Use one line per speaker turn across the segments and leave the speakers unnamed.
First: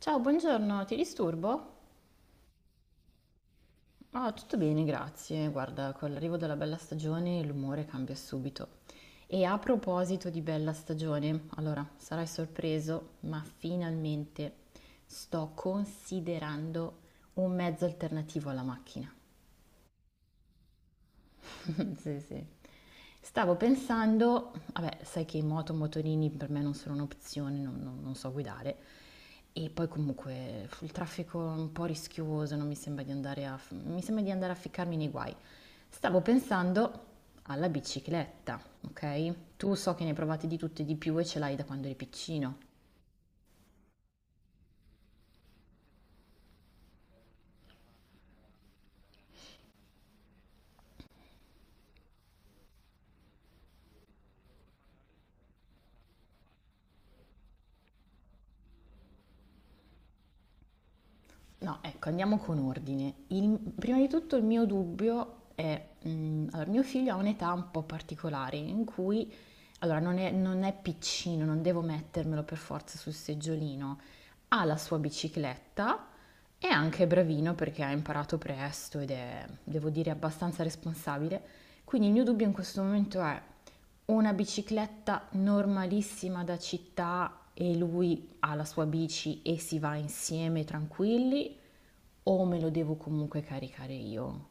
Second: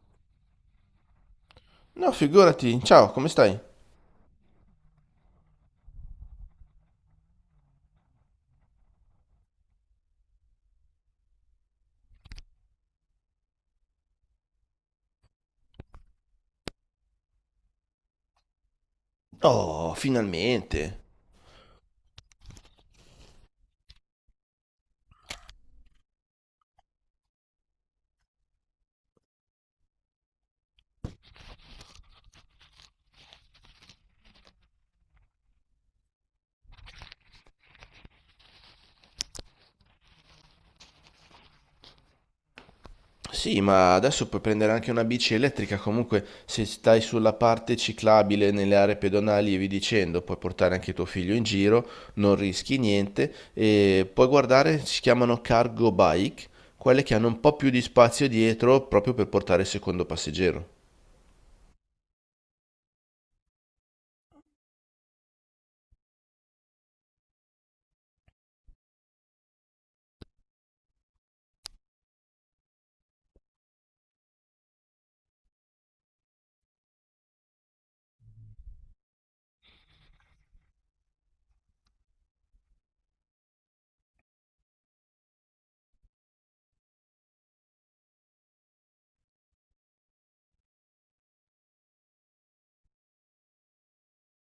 Ciao, buongiorno, ti disturbo?
No, figurati. Ciao, come stai?
Ah, tutto bene, grazie. Guarda, con l'arrivo della bella stagione l'umore cambia subito. E a proposito di bella stagione, allora, sarai sorpreso, ma finalmente sto considerando un mezzo alternativo alla macchina.
Oh, finalmente.
Sì, sì. Stavo pensando, vabbè, sai che moto, motorini per me non sono un'opzione, non so guidare. E poi comunque il traffico è un po' rischioso, non mi sembra di andare a, mi sembra di andare a ficcarmi nei guai. Stavo pensando alla bicicletta, ok? Tu so che ne hai provate di tutte e di più e ce l'hai da quando eri piccino.
Sì, ma adesso puoi prendere anche una bici elettrica comunque se stai sulla parte ciclabile nelle aree pedonali e vi dicendo, puoi portare anche tuo figlio in giro, non rischi niente e puoi guardare, si chiamano cargo bike, quelle che hanno un po' più di spazio dietro proprio per portare il secondo passeggero.
No, ecco, andiamo con ordine. Prima di tutto il mio dubbio è, allora, mio figlio ha un'età un po' particolare in cui, allora, non è piccino, non devo mettermelo per forza sul seggiolino, ha la sua bicicletta, è anche bravino perché ha imparato presto ed è, devo dire, abbastanza responsabile. Quindi il mio dubbio in questo momento è una bicicletta normalissima da città e lui ha la sua bici e si va insieme tranquilli o me lo devo comunque caricare io?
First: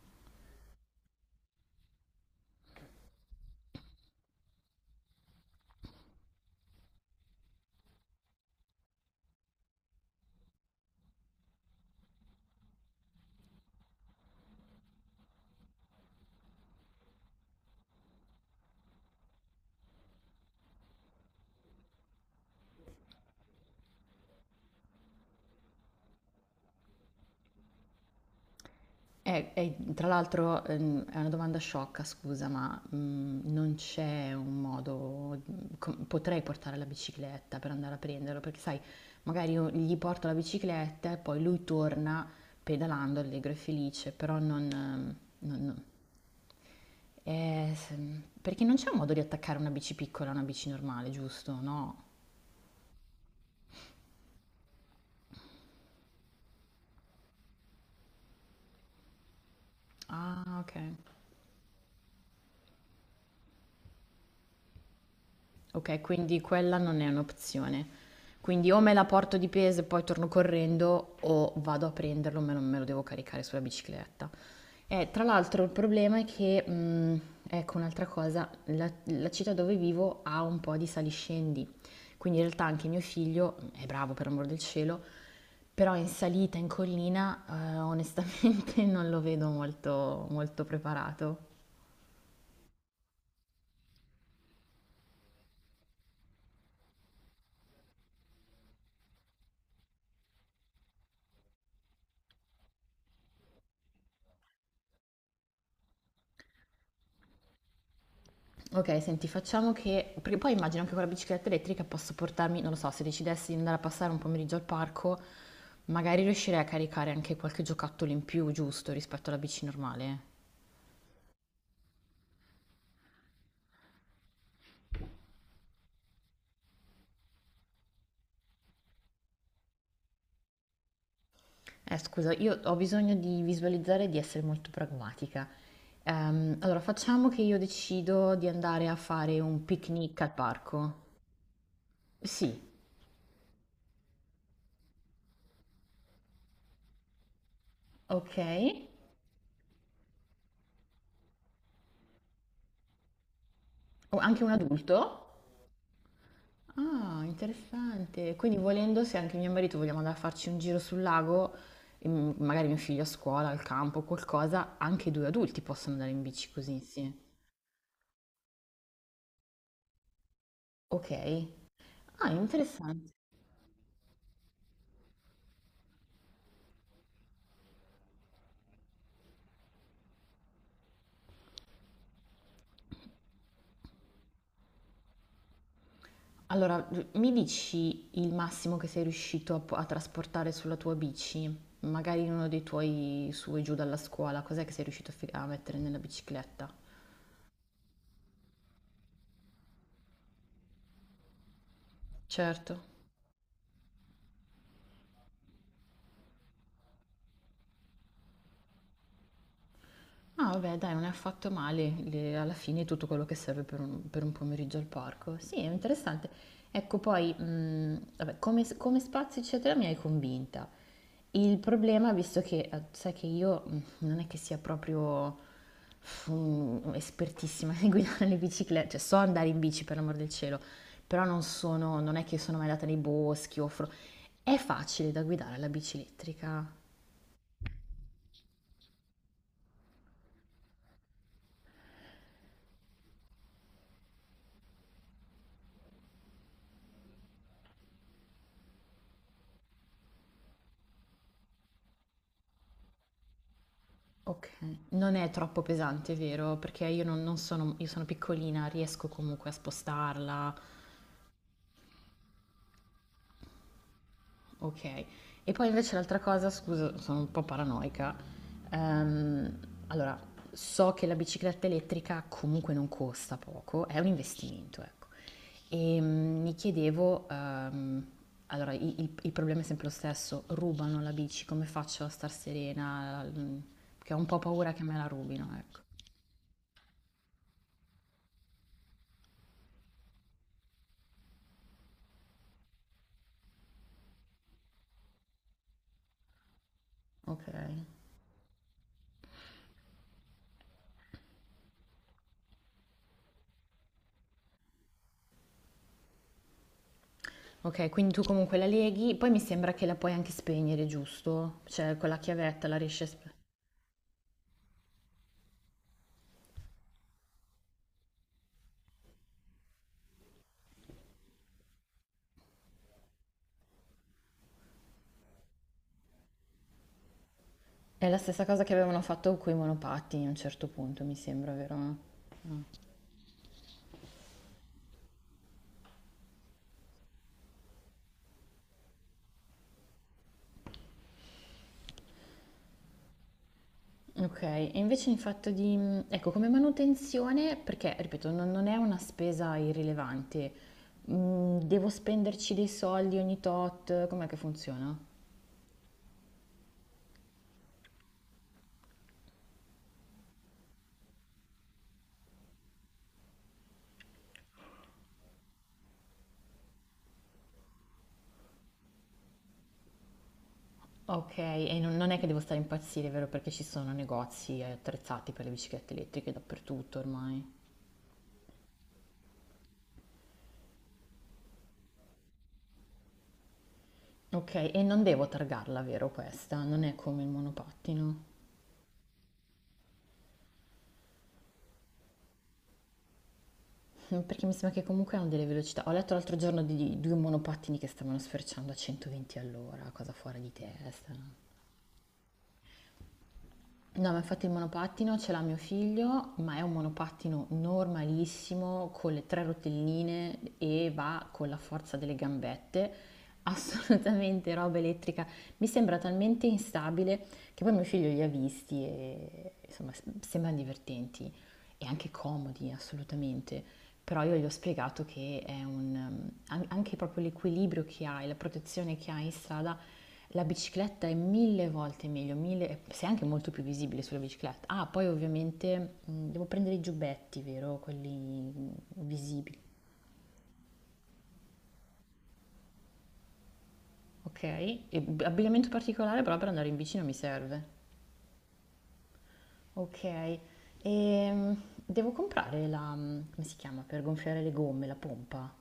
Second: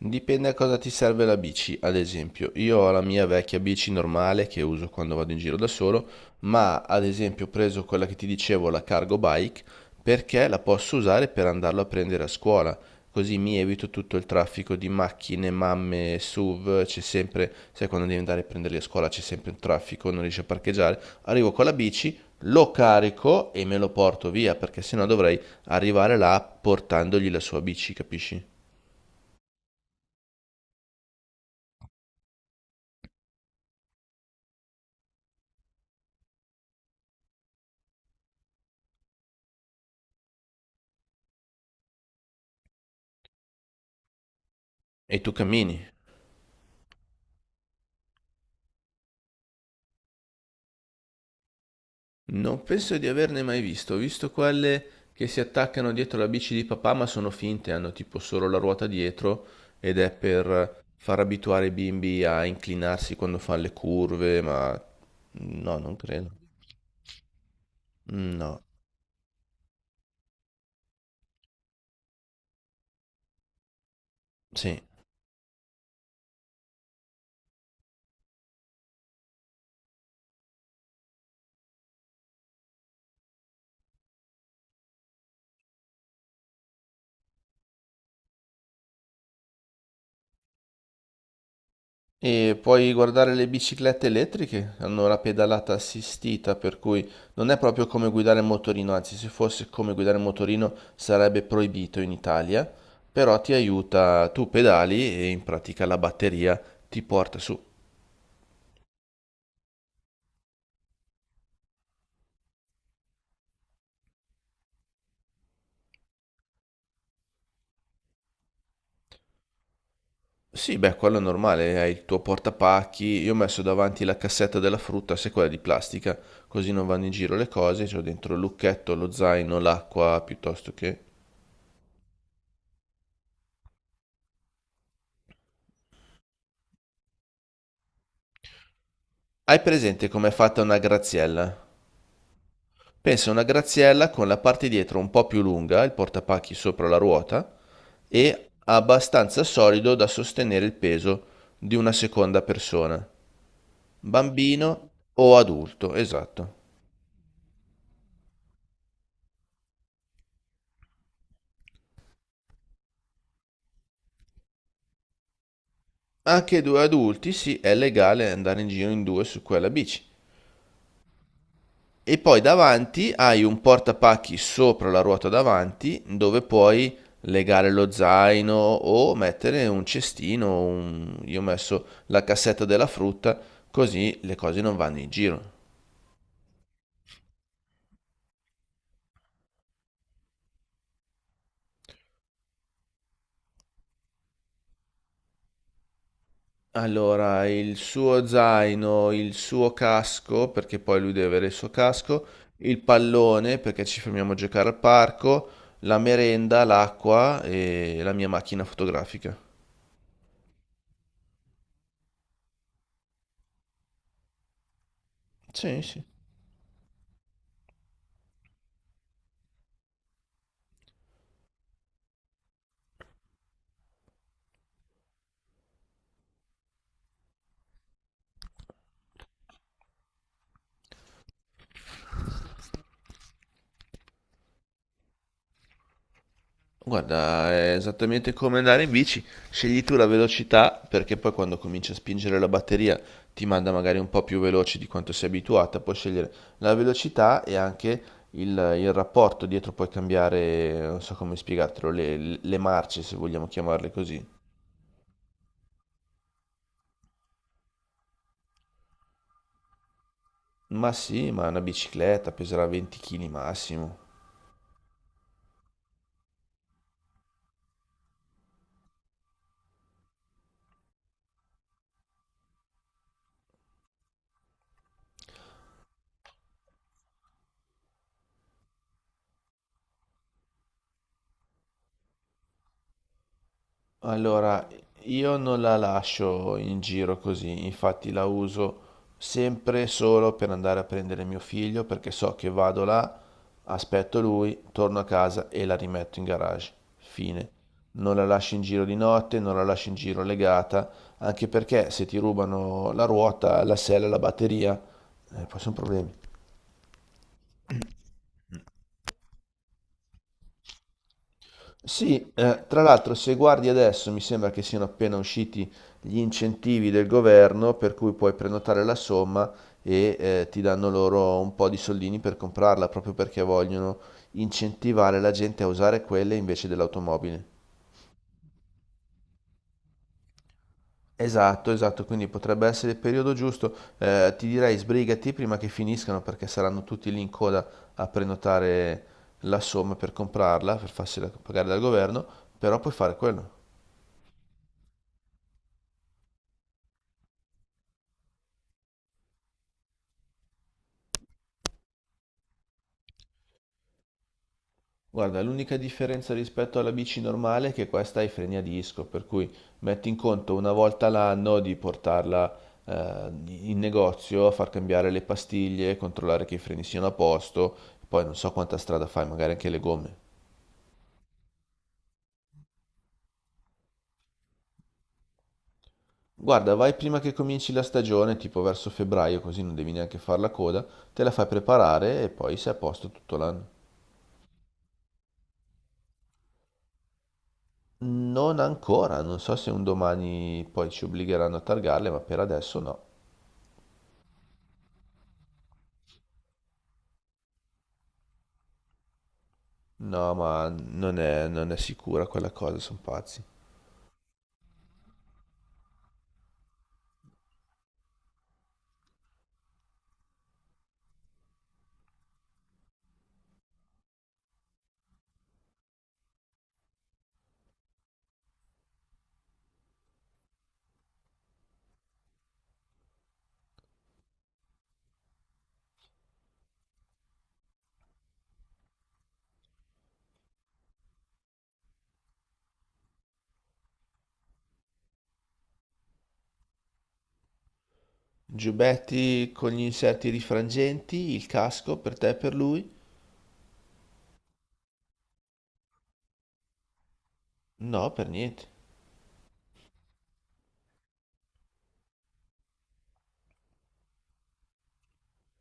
Dipende a cosa ti serve la bici, ad esempio, io ho la mia vecchia bici normale che uso quando vado in giro da solo, ma ad esempio ho preso quella che ti dicevo, la cargo bike, perché la posso usare per andarlo a prendere a scuola, così mi evito tutto il traffico di macchine, mamme, SUV, c'è sempre, sai quando devi andare a prenderli a scuola c'è sempre un traffico, non riesci a parcheggiare, arrivo con la bici, lo carico e me lo porto via, perché sennò dovrei arrivare là portandogli la sua bici, capisci?
Tra l'altro è una domanda sciocca, scusa, ma non c'è un modo, potrei portare la bicicletta per andare a prenderlo, perché sai, magari io gli porto la bicicletta e poi lui torna pedalando allegro e felice, però
E tu cammini.
eh, s- perché non c'è un modo di attaccare una bici piccola a una bici normale, giusto? No?
Non penso di averne mai visto, ho visto quelle che si attaccano dietro la bici di papà, ma sono finte, hanno tipo solo la ruota dietro ed è
Ah, ok.
per far abituare i bimbi a inclinarsi quando fanno le curve, ma no, non
Ok,
credo.
quindi quella non è un'opzione.
No,
Quindi o me la porto di peso e poi torno correndo o vado a prenderlo, me lo devo caricare sulla bicicletta.
sì.
E tra l'altro il problema è che, ecco un'altra cosa, la città dove vivo ha un po' di saliscendi, quindi in realtà anche mio figlio è bravo per amor del cielo, però in salita, in collina, onestamente non lo vedo molto preparato.
E puoi guardare le biciclette elettriche, hanno la pedalata assistita, per cui non è proprio come guidare il motorino, anzi se fosse come guidare il motorino sarebbe proibito in Italia, però ti aiuta, tu pedali e in pratica la batteria ti porta su.
Ok, senti, facciamo che... Perché poi immagino anche con la bicicletta elettrica posso portarmi, non lo so, se decidessi di andare a passare un pomeriggio al parco, magari riuscirei a caricare anche qualche giocattolo in più, giusto, rispetto alla bici normale.
Sì, beh, quello è normale, hai il tuo portapacchi, io ho messo davanti la cassetta della frutta, se quella è di plastica, così non vanno in giro le cose, c'ho dentro il lucchetto, lo zaino, l'acqua, piuttosto che...
Scusa, io ho bisogno di visualizzare e di essere molto pragmatica. Allora, facciamo che io decido di andare a fare
Hai
un
presente
picnic
com'è
al
fatta una
parco.
graziella?
Sì,
Pensa a una graziella con la parte dietro un po' più lunga, il portapacchi sopra la ruota,
ok.
e abbastanza solido da sostenere il peso di una seconda persona,
O anche un
bambino
adulto?
o adulto, esatto.
Ah, interessante. Quindi volendo, se anche mio marito vogliamo andare a farci un giro sul lago, e magari mio figlio a scuola, al campo, qualcosa, anche i due adulti possono andare in bici
Anche
così
due
insieme.
adulti, sì, è legale andare in giro in due su quella bici.
Ok.
E
Ah,
poi
interessante.
davanti hai un portapacchi sopra la ruota davanti dove puoi legare lo zaino o mettere un cestino, un- io ho messo la cassetta della frutta, così le cose non vanno in giro.
Allora, mi dici il massimo che sei riuscito a, a trasportare sulla tua bici? Magari in uno dei tuoi su e giù dalla scuola, cos'è che sei riuscito a a mettere nella bicicletta?
Allora, il suo zaino, il suo casco, perché poi lui deve avere il suo casco, il
Certo.
pallone, perché ci fermiamo a giocare al parco, la merenda, l'acqua e la mia macchina fotografica.
Ah, vabbè, dai, non è affatto male. Le- alla fine è tutto quello che serve per per un pomeriggio al parco. Sì, è
Sì, sì.
interessante. Ecco, poi, vabbè, come spazio, eccetera, mi hai convinta. Il problema, visto che sai che io non è che sia proprio espertissima nel guidare le biciclette, cioè so andare in bici per l'amor del cielo, però non è che sono mai andata nei boschi o è facile da guidare la bici elettrica?
Guarda, è esattamente come andare in bici, scegli tu la velocità perché poi quando cominci a spingere la batteria ti manda magari un po' più veloce di quanto sei abituata, puoi scegliere la velocità e anche il, il rapporto dietro, puoi cambiare, non so come spiegartelo, le marce se vogliamo chiamarle così.
Okay, non è troppo pesante, vero? Perché io non non sono io sono piccolina, riesco comunque a spostarla,
Ma sì, ma una bicicletta peserà 20 kg massimo.
okay. E poi invece l'altra cosa, scusa, sono un po' paranoica, ehm, allora so che la bicicletta elettrica comunque non costa poco, è un investimento, ecco. Mi chiedevo, allora i il problema è sempre lo stesso, rubano la bici, come faccio a star serena? Mhmm, perché ho un po'
Allora,
paura che me la
io
rubino,
non la
ecco.
lascio in giro così, infatti la uso sempre solo per andare a prendere mio figlio perché so che vado là, aspetto lui, torno a casa e la rimetto in garage. Fine.
Okay.
Non la lascio in giro di notte, non la lascio in giro legata, anche perché se ti rubano la ruota, la sella, la batteria, poi sono problemi.
Ok, quindi tu comunque la leghi, poi mi sembra che la puoi anche spegnere, giusto? Cioè con la
Sì,
chiavetta la
tra
riesci a
l'altro se
spegnere.
guardi adesso mi sembra che siano appena usciti gli incentivi del governo per cui puoi prenotare la somma e ti danno loro un po' di soldini per comprarla, proprio perché vogliono incentivare la gente a usare quelle invece dell'automobile.
È la stessa cosa che avevano fatto con i monopatti a un certo punto, mi sembra,
Esatto,
vero?
esatto, quindi potrebbe essere il periodo giusto. Ti direi sbrigati prima che finiscano perché saranno tutti lì in coda a prenotare la somma per comprarla, per farsela pagare dal governo, però puoi fare quello.
Ok, e invece in fatto di... Ecco, come manutenzione, perché, ripeto, non è una spesa irrilevante. Mm, devo spenderci dei soldi ogni tot, com'è che funziona?
Guarda, l'unica differenza rispetto alla bici normale è che questa ha i freni a disco, per cui metti in conto una volta l'anno di portarla in negozio a far cambiare le pastiglie, controllare che i freni siano a posto, poi non so quanta strada fai, magari anche le gomme.
Ok, e non è che devo stare a impazzire, vero? Perché ci sono negozi attrezzati per le biciclette elettriche
Guarda, vai
dappertutto
prima che
ormai.
cominci la stagione, tipo verso febbraio, così non devi neanche far la coda, te la fai preparare e poi sei a posto tutto l'anno.
Okay, e non devo targarla, vero questa? Non è come il monopattino?
Non ancora, non so se un domani poi ci obbligheranno a targarle, ma per adesso no.
Perché mi sembra che comunque hanno delle velocità. Ho letto l'altro giorno di 2 monopattini che stavano sferciando a 120 all'ora, cosa
No,
fuori di
ma
testa.
non è, non è sicura quella cosa, sono pazzi.
No, ma infatti il monopattino ce l'ha mio figlio, ma è un monopattino normalissimo con le 3 rotelline e va con la forza delle gambette. Assolutamente roba elettrica. Mi sembra talmente instabile che poi mio figlio li ha visti e insomma sembrano divertenti. E anche comodi assolutamente, però io gli ho spiegato che è un, anche proprio l'equilibrio che hai, la protezione che hai in strada, la bicicletta è mille volte meglio, mille, sei anche molto più visibile sulla bicicletta. Ah, poi ovviamente devo prendere i giubbetti, vero? Quelli mh,
Giubbetti
visibili.
con gli inserti rifrangenti, il casco per te e per lui?
Ok, e abbigliamento particolare però per andare in bici non mi serve.
No, per niente.
Ok, e devo comprare come si chiama, per gonfiare le gomme, la pompa.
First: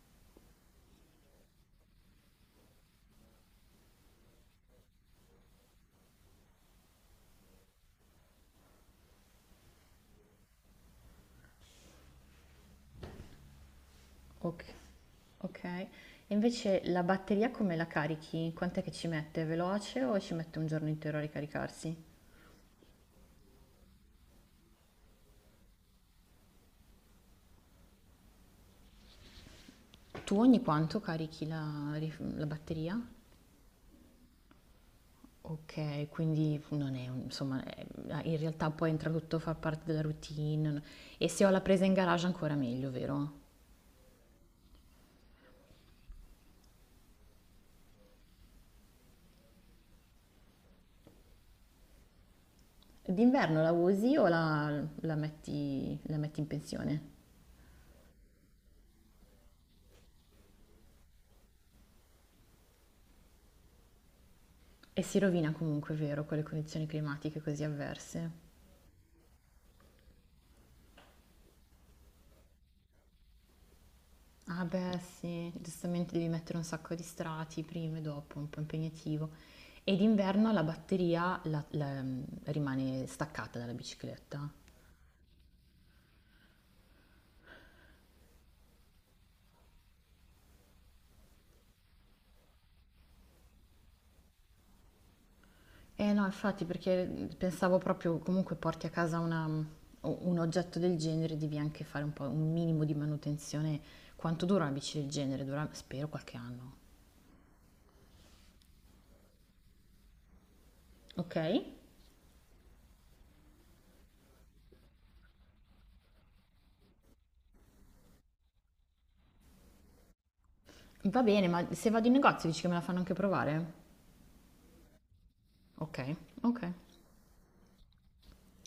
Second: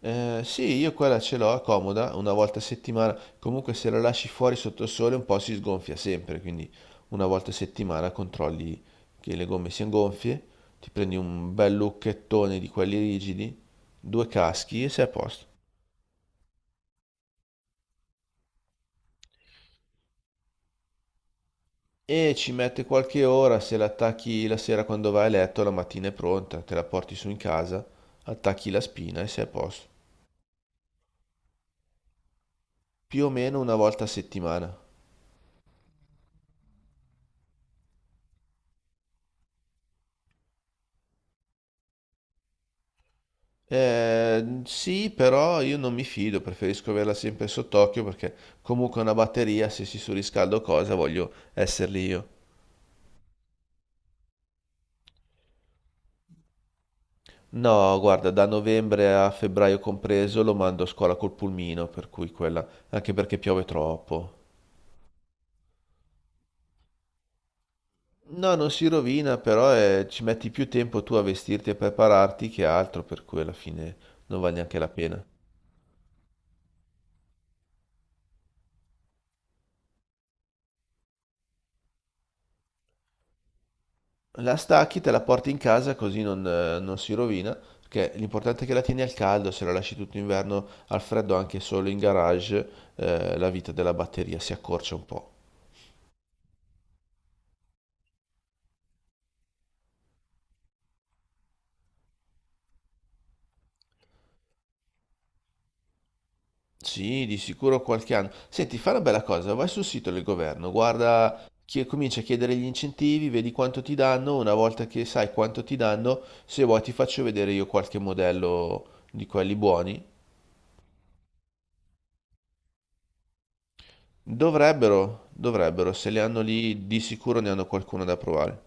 Sì, io quella ce l'ho, è comoda, una volta a settimana. Comunque se la lasci fuori sotto il sole un po' si sgonfia sempre, quindi una volta a settimana controlli che le gomme siano gonfie, ti prendi un bel lucchettone di quelli rigidi, due
Ok,
caschi e sei a posto.
ok. E invece la batteria come la carichi? Quant'è che ci mette? È veloce o ci mette un giorno intero a ricaricarsi?
E ci mette qualche ora, se la attacchi la sera quando vai a letto, la mattina è pronta, te la porti su in casa, attacchi la spina e sei a posto.
Tu ogni quanto carichi la batteria?
Più o meno una volta a settimana.
Ok, quindi non è, un- insomma, in realtà poi entra tutto a far parte della routine. E se ho la presa in garage ancora meglio, vero?
Sì, però io non mi fido, preferisco averla sempre sott'occhio perché comunque una batteria, se si surriscalda o cosa, voglio esserli io.
D'inverno la usi o la metti in pensione?
No, guarda, da novembre a febbraio compreso lo mando a scuola col pulmino, per cui quella, anche perché piove troppo.
E si rovina comunque, vero, con le condizioni climatiche così avverse.
No, non si rovina, però ci metti più tempo tu a vestirti e prepararti che altro, per cui alla fine non vale
Ah
neanche la
beh,
pena.
sì, giustamente devi mettere un sacco di strati prima e dopo, un po' impegnativo. E d'inverno la batteria rimane staccata dalla bicicletta.
La stacchi, te la porti in casa così non, non si rovina, perché l'importante è che la tieni al caldo, se la lasci tutto inverno al freddo anche solo in garage, la vita della batteria si accorcia un po'.
Eh no, infatti, perché pensavo proprio comunque porti a casa un oggetto del genere, devi anche fare un po' un minimo di manutenzione. Quanto dura una bici del genere? Dura, spero, qualche anno.
Sì, di sicuro qualche anno. Senti, fai una bella cosa, vai sul sito del governo,
Ok?
guarda, chi- comincia a chiedere gli incentivi, vedi quanto ti danno, una volta che sai quanto ti danno, se vuoi ti faccio vedere io qualche modello di quelli buoni.
Va bene, ma se vado in negozio dici che me la fanno anche provare?
Dovrebbero, dovrebbero,
Ok,
se li hanno
ok.
lì, di sicuro ne hanno qualcuno da provare.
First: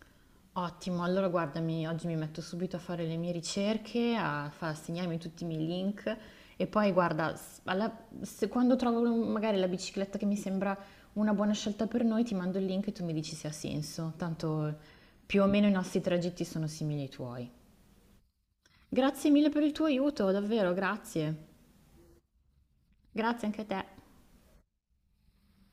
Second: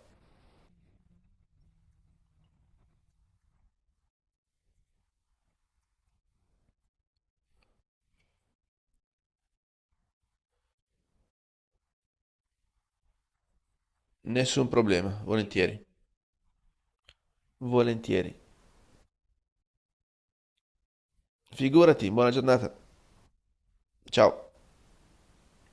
Ottimo, allora guardami, oggi mi metto subito a fare le mie ricerche, a segnarmi tutti i miei link e poi guarda, quando trovo magari la bicicletta che mi sembra una buona scelta per noi, ti mando il link e tu mi dici se ha senso.
Nessun
Tanto
problema,
più o meno i
volentieri.
nostri tragitti sono simili ai tuoi.
Volentieri.
Grazie mille per il tuo aiuto, davvero, grazie.
Figurati, buona giornata.
Grazie anche a te.
Ciao.